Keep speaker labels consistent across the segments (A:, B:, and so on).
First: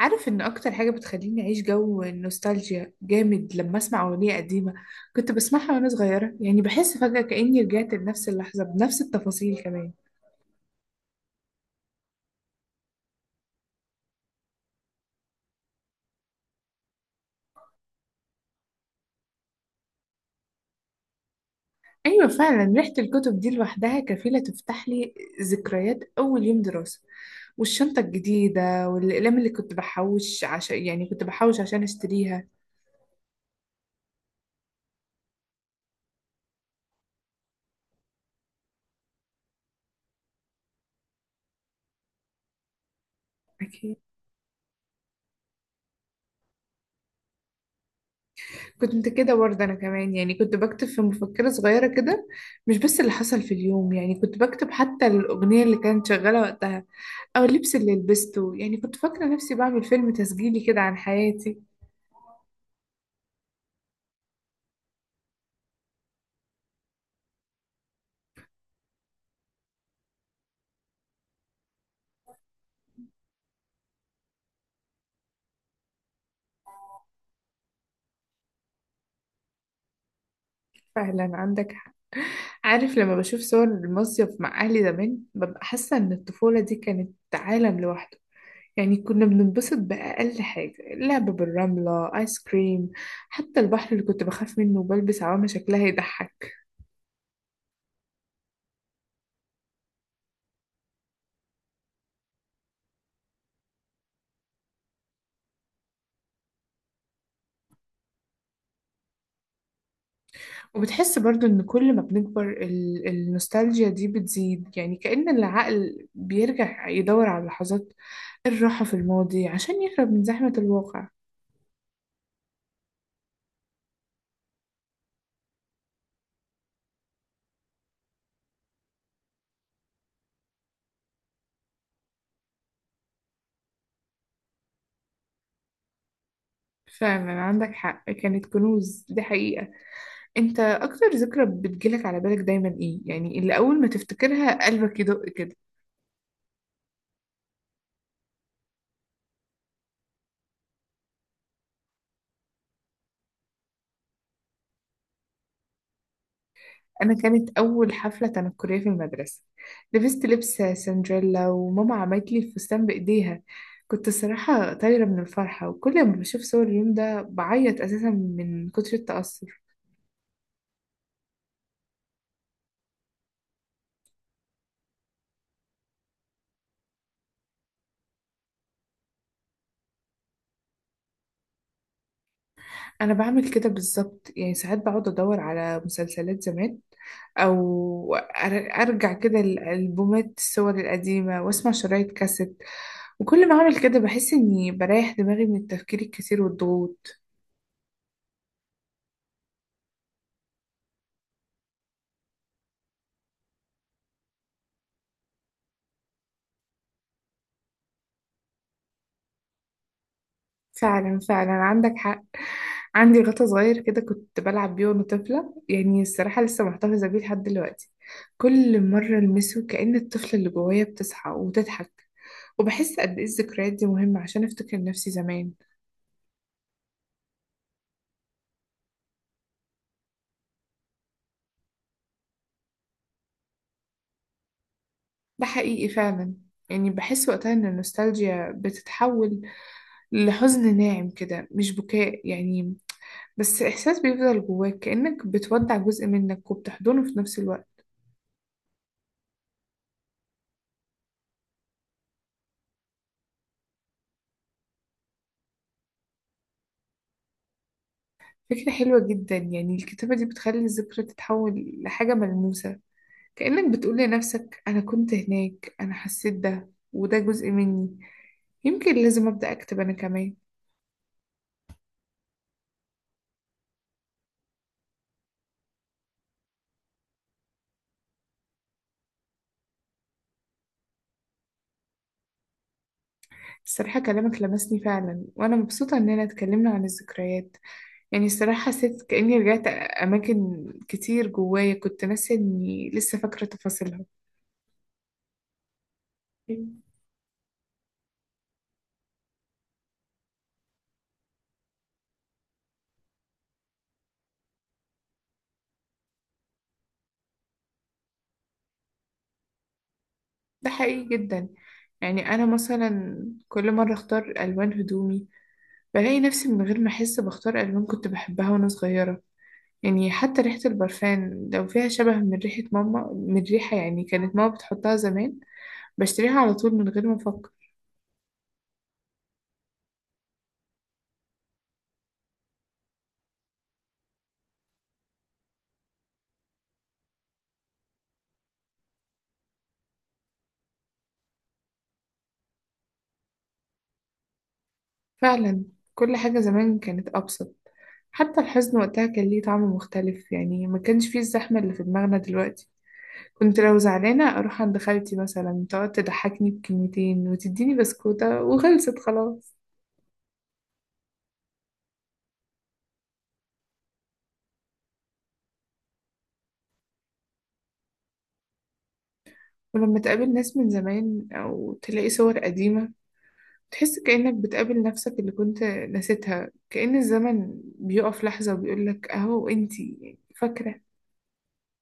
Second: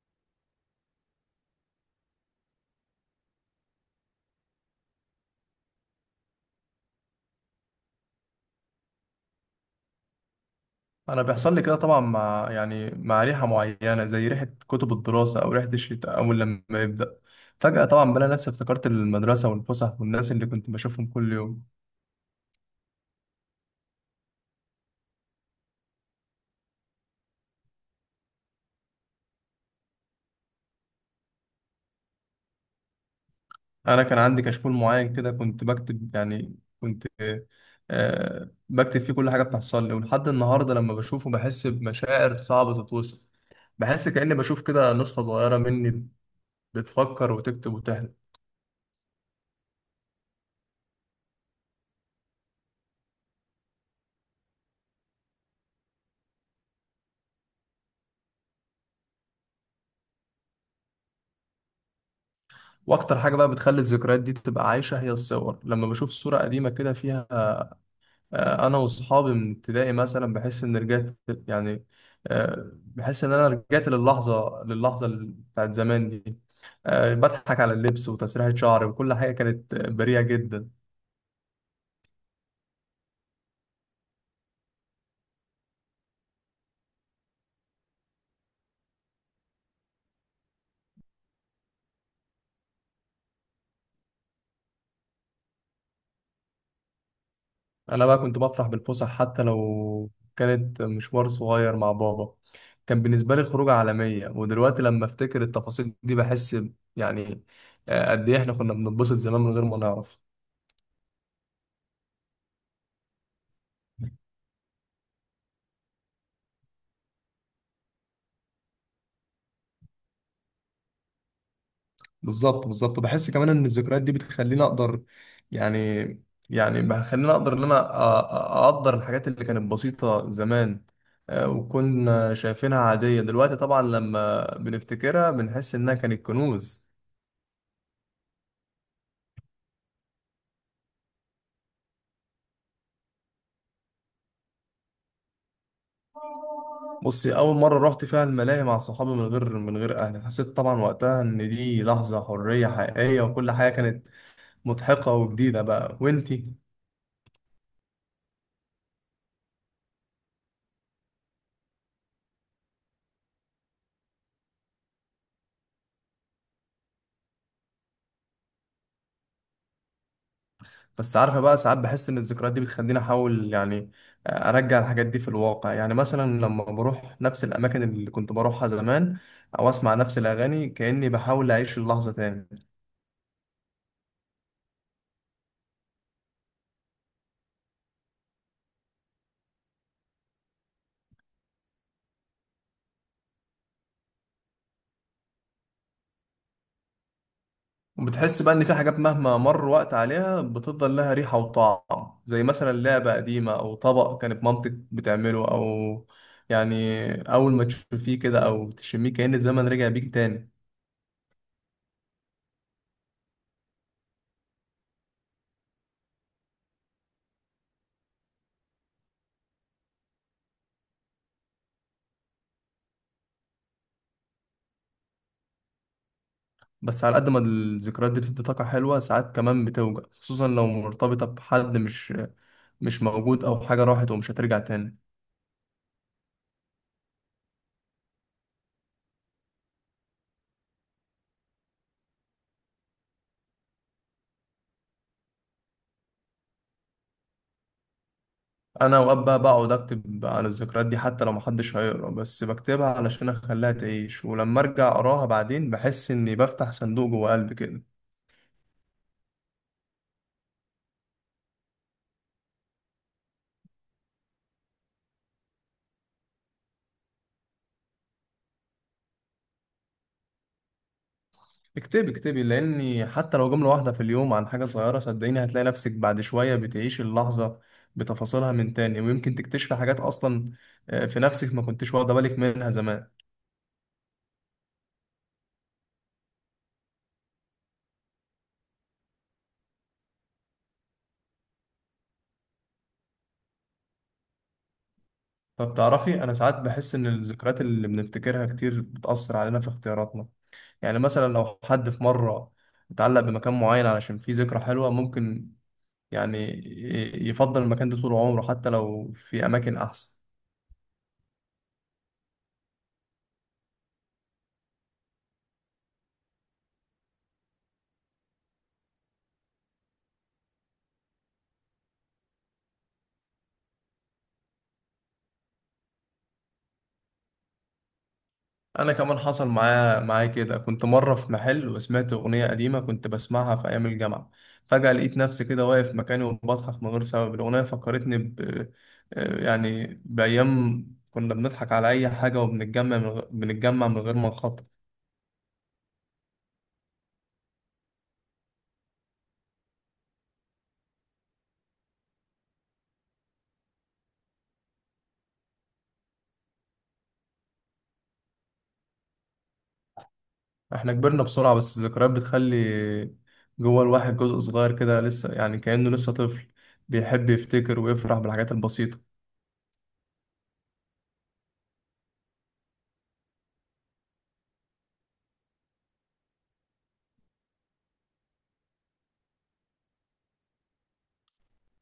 A: عارف ان اكتر حاجة بتخليني اعيش جو النوستالجيا جامد لما اسمع اغنية قديمة كنت بسمعها وانا صغيرة، يعني بحس فجأة كأني رجعت لنفس اللحظة بنفس التفاصيل كمان.
B: انا بيحصل لي كده طبعا مع مع ريحه معينه زي ريحه كتب الدراسه او ريحه الشتاء اول لما يبدا فجاه طبعا بلاقي نفسي افتكرت المدرسه والفسح والناس اللي كنت بشوفهم كل يوم.
A: ايوه فعلا، ريحة الكتب دي لوحدها كفيلة تفتح لي ذكريات اول يوم دراسة، والشنطة الجديدة والأقلام اللي كنت بحوش عشان اشتريها.
B: انا كان عندي كشكول معين كده كنت بكتب يعني كنت آه بكتب فيه كل حاجه بتحصل لي ولحد النهارده لما بشوفه بحس بمشاعر صعبه تتوصف.
A: أكيد.
B: بحس كاني بشوف كده نسخه صغيره مني بتفكر وتكتب وتحلم.
A: كنت كده برضه أنا كمان، يعني كنت بكتب في مفكرة صغيرة كده، مش بس اللي حصل في اليوم، يعني كنت بكتب حتى الأغنية اللي كانت شغالة وقتها أو اللبس اللي لبسته. يعني كنت فاكرة نفسي بعمل فيلم تسجيلي كده عن حياتي.
B: واكتر حاجه بقى بتخلي الذكريات دي تبقى عايشه هي الصور، لما بشوف صوره قديمه كده فيها انا واصحابي من ابتدائي مثلا بحس ان رجعت، يعني بحس ان انا رجعت للحظه بتاعت زمان دي. بضحك على اللبس وتسريحه شعري وكل حاجه كانت بريئه جدا.
A: فعلا عندك حق. عارف لما بشوف صور المصيف مع أهلي زمان ببقى حاسة إن الطفولة دي كانت عالم لوحده. يعني كنا بننبسط بأقل حاجة، لعب بالرملة، آيس كريم، حتى البحر اللي كنت بخاف منه وبلبس عوامة شكلها يضحك.
B: انا بقى كنت بفرح بالفسح حتى لو كانت مشوار صغير مع بابا، كان بالنسبه لي خروجه عالميه، ودلوقتي لما افتكر التفاصيل دي بحس يعني قد ايه احنا كنا بنتبسط زمان من غير ما نعرف.
A: وبتحس برضو إن كل ما بنكبر النوستالجيا دي بتزيد، يعني كأن العقل بيرجع يدور على لحظات الراحة في الماضي عشان يهرب من زحمة الواقع.
B: بالظبط، بحس كمان ان الذكريات دي بتخليني اقدر، يعني يعني بخليني اقدر ان انا اقدر الحاجات اللي كانت بسيطة زمان. وكنا شايفينها عادية، دلوقتي طبعا لما بنفتكرها بنحس انها كانت كنوز.
A: فعلا عندك حق، كانت كنوز دي حقيقة. انت اكتر ذكرى بتجيلك على بالك دايما ايه، يعني اللي اول ما تفتكرها قلبك يدق كده؟
B: بصي، اول مرة رحت فيها الملاهي مع صحابي من غير اهلي حسيت طبعا وقتها ان دي لحظة حرية حقيقية وكل حاجة كانت مضحكة وجديدة بقى. وانتي؟
A: انا كانت اول حفلة تنكرية في المدرسة، لبست لبس سندريلا وماما عملت لي الفستان بايديها. كنت الصراحة طايرة من الفرحة، وكل ما بشوف صور اليوم ده بعيط اساسا من كتر التأثر.
B: بس عارفة بقى، ساعات بحس إن الذكريات دي بتخليني أحاول، يعني، أرجع الحاجات دي في الواقع. يعني مثلا لما بروح نفس الأماكن اللي كنت بروحها زمان أو أسمع نفس الأغاني كأني بحاول أعيش اللحظة تاني.
A: انا بعمل كده بالظبط، يعني ساعات بقعد ادور على مسلسلات زمان، او ارجع كده الالبومات الصور القديمه واسمع شرايط كاسيت، وكل ما اعمل كده بحس اني بريح دماغي من التفكير الكتير والضغوط.
B: وبتحس بقى إن في حاجات مهما مر وقت عليها بتفضل لها ريحة وطعم، زي مثلا لعبة قديمة أو طبق كانت مامتك بتعمله، أو يعني أول ما تشوفيه كده أو تشميه كأن الزمن رجع بيك تاني.
A: فعلا فعلا عندك حق. عندي غطا صغير كده كنت بلعب بيه وانا طفله، يعني الصراحه لسه محتفظه بيه لحد دلوقتي. كل مره المسه كأن الطفله اللي جوايا بتصحى وتضحك، وبحس قد ايه الذكريات دي مهمه عشان افتكر نفسي زمان.
B: بس على قد ما الذكريات دي بتدي طاقة حلوة، ساعات كمان بتوجع، خصوصا لو مرتبطة بحد مش موجود أو حاجة راحت ومش هترجع تاني.
A: ده حقيقي فعلا. يعني بحس وقتها إن النوستالجيا بتتحول لحزن ناعم كده، مش بكاء يعني، بس إحساس بيفضل جواك كأنك بتودع جزء منك وبتحضنه في نفس الوقت.
B: أنا أوقات بقى بقعد أكتب عن الذكريات دي حتى لو محدش هيقرا، بس بكتبها علشان أخليها تعيش، ولما أرجع أقراها بعدين بحس إني بفتح صندوق جوه قلبي كده.
A: فكرة حلوة جدا، يعني الكتابة دي بتخلي الذكرى تتحول لحاجة ملموسة، كأنك بتقول لنفسك أنا كنت هناك، أنا حسيت ده، وده جزء مني. يمكن لازم أبدأ أكتب أنا كمان.
B: اكتبي اكتبي، لأني حتى لو جملة واحدة في اليوم عن حاجة صغيرة، صدقيني هتلاقي نفسك بعد شوية بتعيشي اللحظة بتفاصيلها من تاني، ويمكن تكتشفي حاجات أصلا في نفسك ما كنتش واخدة بالك منها زمان.
A: الصراحة كلامك لمسني فعلا، وأنا مبسوطة إننا اتكلمنا عن الذكريات. يعني الصراحة حسيت كأني رجعت أماكن كتير جوايا كنت ناسية إني لسه فاكرة تفاصيلها.
B: طب تعرفي، أنا ساعات بحس إن الذكريات اللي بنفتكرها كتير بتأثر علينا في اختياراتنا. يعني مثلا لو حد في مرة اتعلق بمكان معين علشان فيه ذكرى حلوة، ممكن يعني يفضل المكان ده طول عمره حتى لو في أماكن أحسن.
A: ده حقيقي جدا. يعني أنا مثلا كل مرة أختار ألوان هدومي بلاقي نفسي من غير ما أحس بختار ألوان كنت بحبها وأنا صغيرة. يعني حتى ريحة البرفان لو فيها شبه من ريحة ماما، من ريحة يعني كانت ماما بتحطها زمان، بشتريها على طول من غير ما أفكر.
B: انا كمان حصل معايا كده، كنت مره في محل وسمعت اغنيه قديمه كنت بسمعها في ايام الجامعه، فجاه لقيت نفسي كده واقف مكاني وبضحك من غير سبب. الاغنيه فكرتني ب يعني بايام كنا بنضحك على اي حاجه وبنتجمع بنتجمع من غير ما نخطط.
A: فعلا. كل حاجة زمان كانت أبسط، حتى الحزن وقتها كان ليه طعم مختلف، يعني ما كانش فيه الزحمة اللي في دماغنا دلوقتي. كنت لو زعلانة أروح عند خالتي مثلا، تقعد تضحكني بكلمتين وتديني بسكوتة وخلصت خلاص.
B: احنا كبرنا بسرعه، بس الذكريات بتخلي جوه الواحد جزء صغير كده لسه، يعني كأنه لسه طفل بيحب يفتكر ويفرح بالحاجات البسيطه.
A: ولما تقابل ناس من زمان أو تلاقي صور قديمة، تحس كأنك بتقابل نفسك اللي كنت نسيتها، كأن الزمن بيقف لحظة وبيقولك أهو أنتي فاكرة.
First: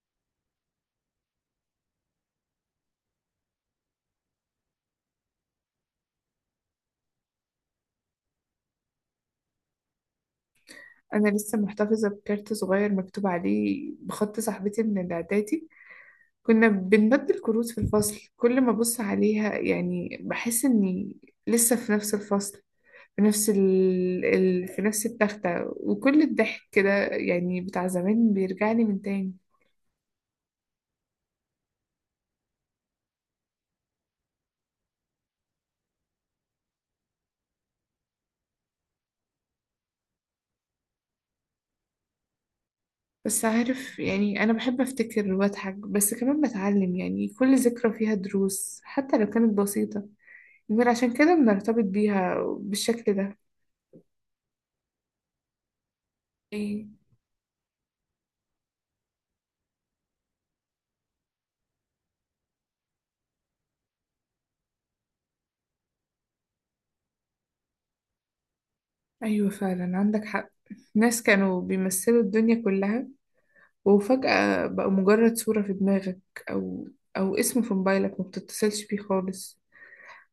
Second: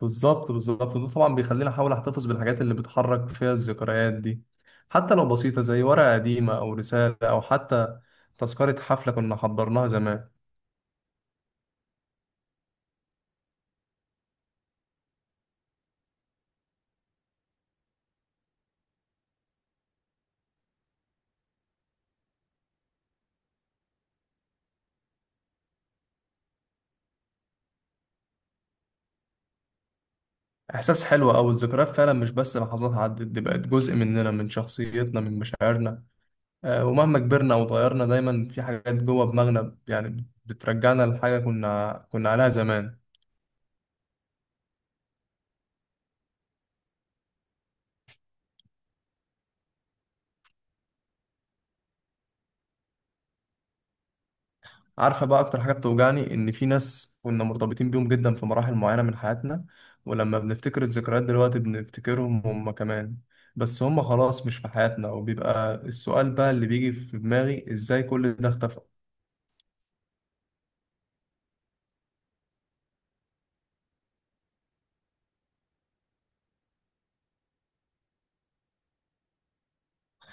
B: بالظبط، ده طبعا بيخليني احاول احتفظ بالحاجات اللي بتحرك فيها الذكريات دي، حتى لو بسيطة زي ورقة قديمة او رسالة او حتى تذكرة حفلة كنا حضرناها زمان.
A: أنا لسه محتفظة بكارت صغير مكتوب عليه بخط صاحبتي من الإعدادي، كنا بنبدل كروت في الفصل. كل ما أبص عليها يعني بحس إني لسه في نفس الفصل، في نفس في نفس التختة، وكل الضحك كده يعني بتاع زمان بيرجعني من تاني.
B: احساس حلو، او الذكريات فعلا مش بس لحظات عدت، دي بقت جزء مننا، من شخصيتنا، من مشاعرنا. ومهما كبرنا او اتغيرنا دايما في حاجات جوه دماغنا يعني بترجعنا لحاجة كنا عليها زمان.
A: بس عارف يعني أنا بحب أفتكر وأضحك بس كمان بتعلم، يعني كل ذكرى فيها دروس حتى لو كانت بسيطة، يمكن عشان كده بنرتبط بيها بالشكل ده.
B: عارفة بقى أكتر حاجة بتوجعني إن في
A: إيه؟
B: ناس كنا مرتبطين بيهم جدا في مراحل معينة من حياتنا، ولما بنفتكر الذكريات دلوقتي بنفتكرهم هم كمان، بس هم خلاص مش في حياتنا، وبيبقى السؤال بقى اللي بيجي في دماغي: إزاي كل ده اختفى؟
A: أيوة فعلا عندك حق. ناس كانوا بيمثلوا الدنيا كلها، وفجأة بقى مجرد صورة في دماغك، أو أو اسم في موبايلك ما بتتصلش بيه خالص.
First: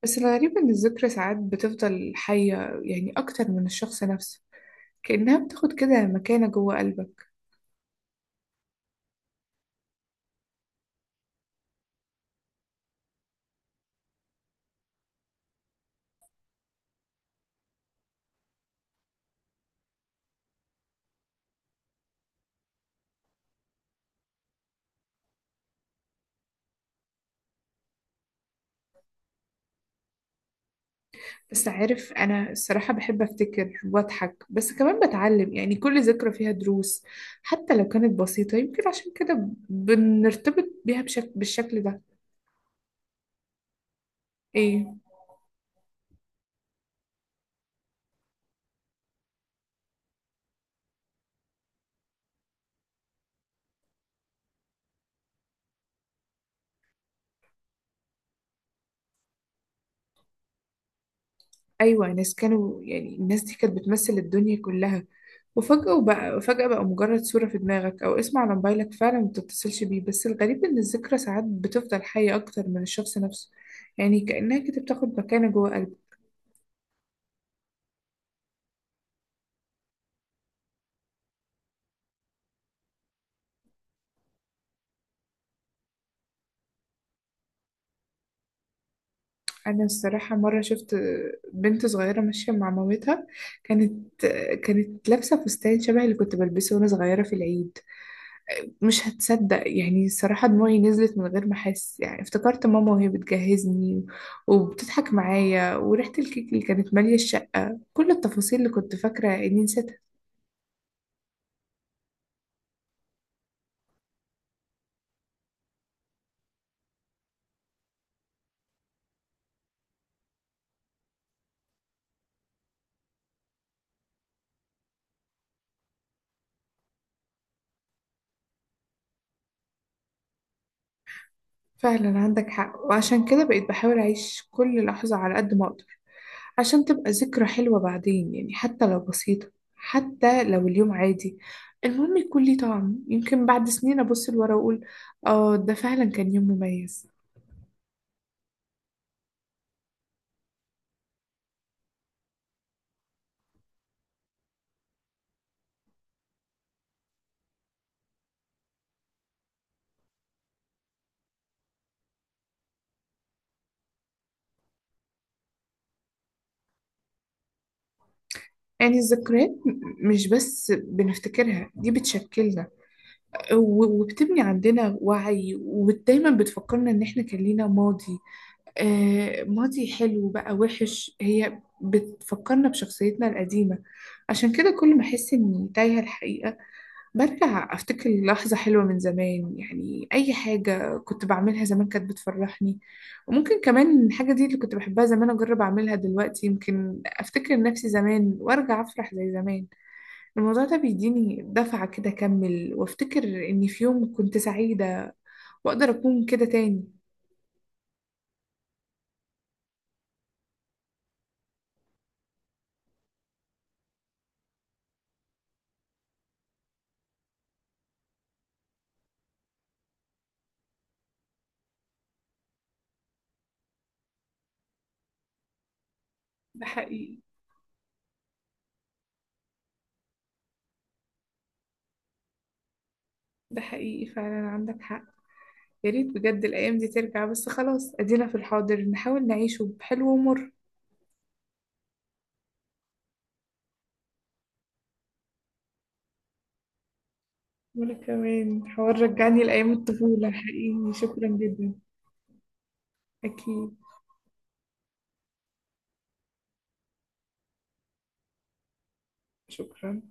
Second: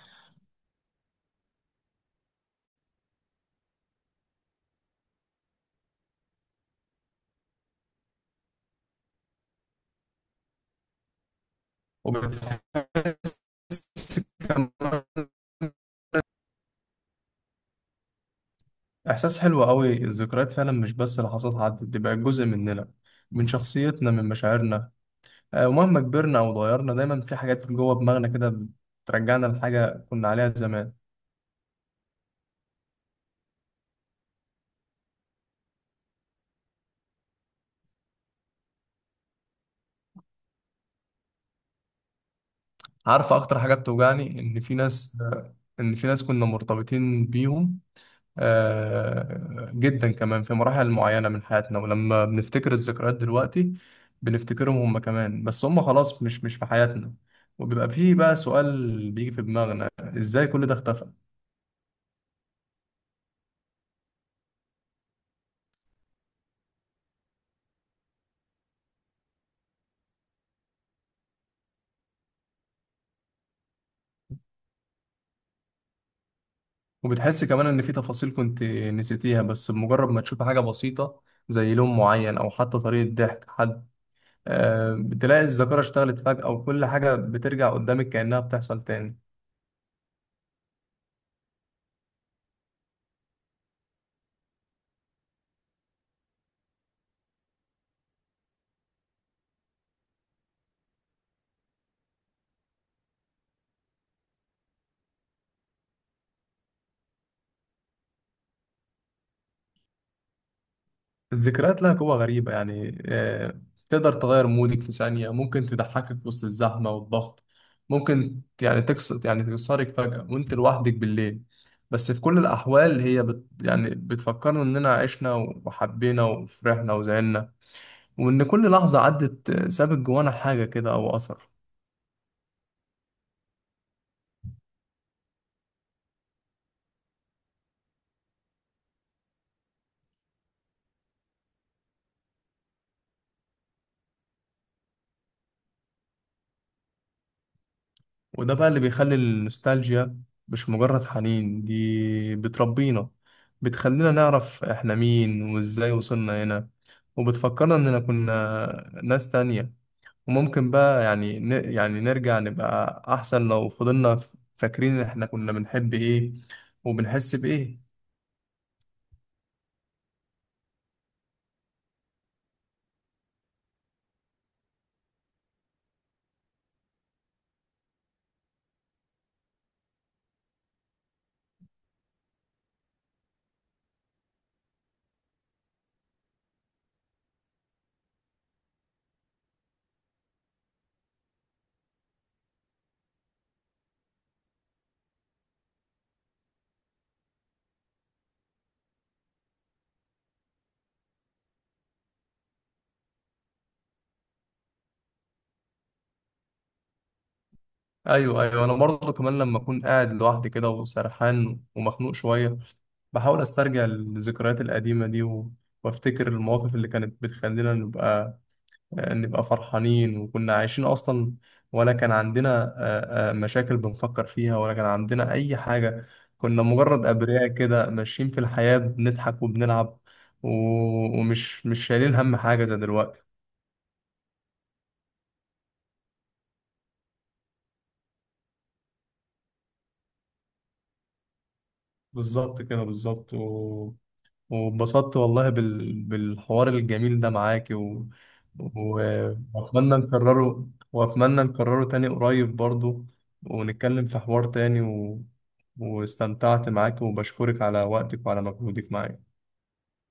A: بس الغريب إن الذكرى ساعات بتفضل حية، يعني أكتر من الشخص نفسه، كأنها بتاخد كده مكانة جوه قلبك.
B: وبتحس كمان إحساس حلو قوي، الذكريات فعلا مش بس لحظات عدت، دي بقت جزء مننا، من شخصيتنا، من مشاعرنا. ومهما كبرنا أو اتغيرنا دايما في حاجات جوه دماغنا كده بترجعنا لحاجة كنا عليها زمان.
A: بس عارف أنا الصراحة بحب أفتكر وأضحك بس كمان بتعلم، يعني كل ذكرى فيها دروس حتى لو كانت بسيطة، يمكن عشان كده بنرتبط بيها بالشكل ده.
B: عارف اكتر حاجه بتوجعني ان في
A: إيه؟
B: ناس، ان في ناس كنا مرتبطين بيهم جدا، كمان في مراحل معينه من حياتنا، ولما بنفتكر الذكريات دلوقتي بنفتكرهم هم كمان، بس هم خلاص مش في حياتنا، وبيبقى فيه بقى سؤال بيجي في دماغنا: ازاي كل ده اختفى؟
A: أيوة ناس كانوا، يعني الناس دي كانت بتمثل الدنيا كلها، وفجأة وبقى فجأة بقى مجرد صورة في دماغك أو اسم على موبايلك، فعلا ما بتتصلش بيه. بس الغريب إن الذكرى ساعات بتفضل حية أكتر من الشخص نفسه، يعني كأنها كده بتاخد مكانة جوه قلبك.
B: وبتحس كمان ان في تفاصيل كنت نسيتيها، بس بمجرد ما تشوف حاجه بسيطه زي لون معين او حتى طريقه ضحك حد بتلاقي الذاكره اشتغلت فجاه وكل حاجه بترجع قدامك كانها بتحصل تاني.
A: أنا الصراحة مرة شفت بنت صغيرة ماشية مع مامتها، كانت كانت لابسة فستان شبه اللي كنت بلبسه وأنا صغيرة في العيد. مش هتصدق يعني، الصراحة دموعي نزلت من غير ما أحس، يعني افتكرت ماما وهي بتجهزني وبتضحك معايا، وريحة الكيك اللي كانت مالية الشقة، كل التفاصيل اللي كنت فاكرة إني نسيتها.
B: الذكريات لها قوة غريبة، تقدر تغير مودك في ثانية، ممكن تضحكك وسط الزحمة والضغط، ممكن يعني تكسر يعني تكسرك فجأة وانت لوحدك بالليل. بس في كل الأحوال هي بت يعني بتفكرنا إننا عشنا وحبينا وفرحنا وزعلنا، وإن كل لحظة عدت سابت جوانا حاجة كده أو أثر.
A: فعلا عندك حق، وعشان كده بقيت بحاول أعيش كل لحظة على قد ما أقدر، عشان تبقى ذكرى حلوة بعدين، يعني حتى لو بسيطة، حتى لو اليوم عادي، المهم يكون ليه طعم. يمكن بعد سنين أبص لورا وأقول آه ده فعلا كان يوم مميز.
B: وده بقى اللي بيخلي النوستالجيا مش مجرد حنين، دي بتربينا، بتخلينا نعرف احنا مين وازاي وصلنا هنا، وبتفكرنا اننا كنا ناس تانية، وممكن بقى يعني نرجع نبقى احسن لو فضلنا فاكرين احنا كنا بنحب ايه وبنحس بايه.
A: يعني الذكريات مش بس بنفتكرها، دي بتشكلنا وبتبني عندنا وعي، ودايما بتفكرنا إن إحنا كان لينا ماضي، آه، ماضي حلو بقى وحش، هي بتفكرنا بشخصيتنا القديمة. عشان كده كل ما أحس إني تايهة الحقيقة برجع أفتكر لحظة حلوة من زمان، يعني أي حاجة كنت بعملها زمان كانت بتفرحني، وممكن كمان الحاجة دي اللي كنت بحبها زمان أجرب أعملها دلوقتي، يمكن أفتكر نفسي زمان وأرجع أفرح زي زمان. الموضوع ده بيديني دفعة كده أكمل وأفتكر إني في يوم كنت سعيدة، وأقدر أكون كده تاني.
B: ايوه ايوه، انا برضه كمان لما اكون قاعد لوحدي كده وسرحان ومخنوق شوية بحاول استرجع الذكريات القديمة دي وافتكر المواقف اللي كانت بتخلينا نبقى فرحانين، وكنا عايشين أصلا، ولا كان عندنا مشاكل بنفكر فيها، ولا كان عندنا أي حاجة، كنا
A: ده
B: مجرد
A: حقيقي.
B: أبرياء كده ماشيين في الحياة بنضحك وبنلعب و- ومش مش شايلين هم حاجة زي دلوقتي.
A: ده حقيقي فعلا عندك حق. يا ريت بجد الأيام دي ترجع، بس خلاص أدينا في الحاضر نحاول نعيشه بحلو ومر.
B: بالظبط كده بالظبط، واتبسطت والله بالحوار الجميل ده معاك،
A: وأنا كمان حوار
B: و...
A: رجعني لأيام
B: وأتمنى
A: الطفولة
B: نكرره
A: حقيقي، شكرا
B: وأتمنى
A: جدا.
B: نكرره تاني قريب برضو،
A: أكيد.
B: ونتكلم في حوار تاني، واستمتعت معاك وبشكرك على وقتك وعلى مجهودك معايا.
A: شكرا.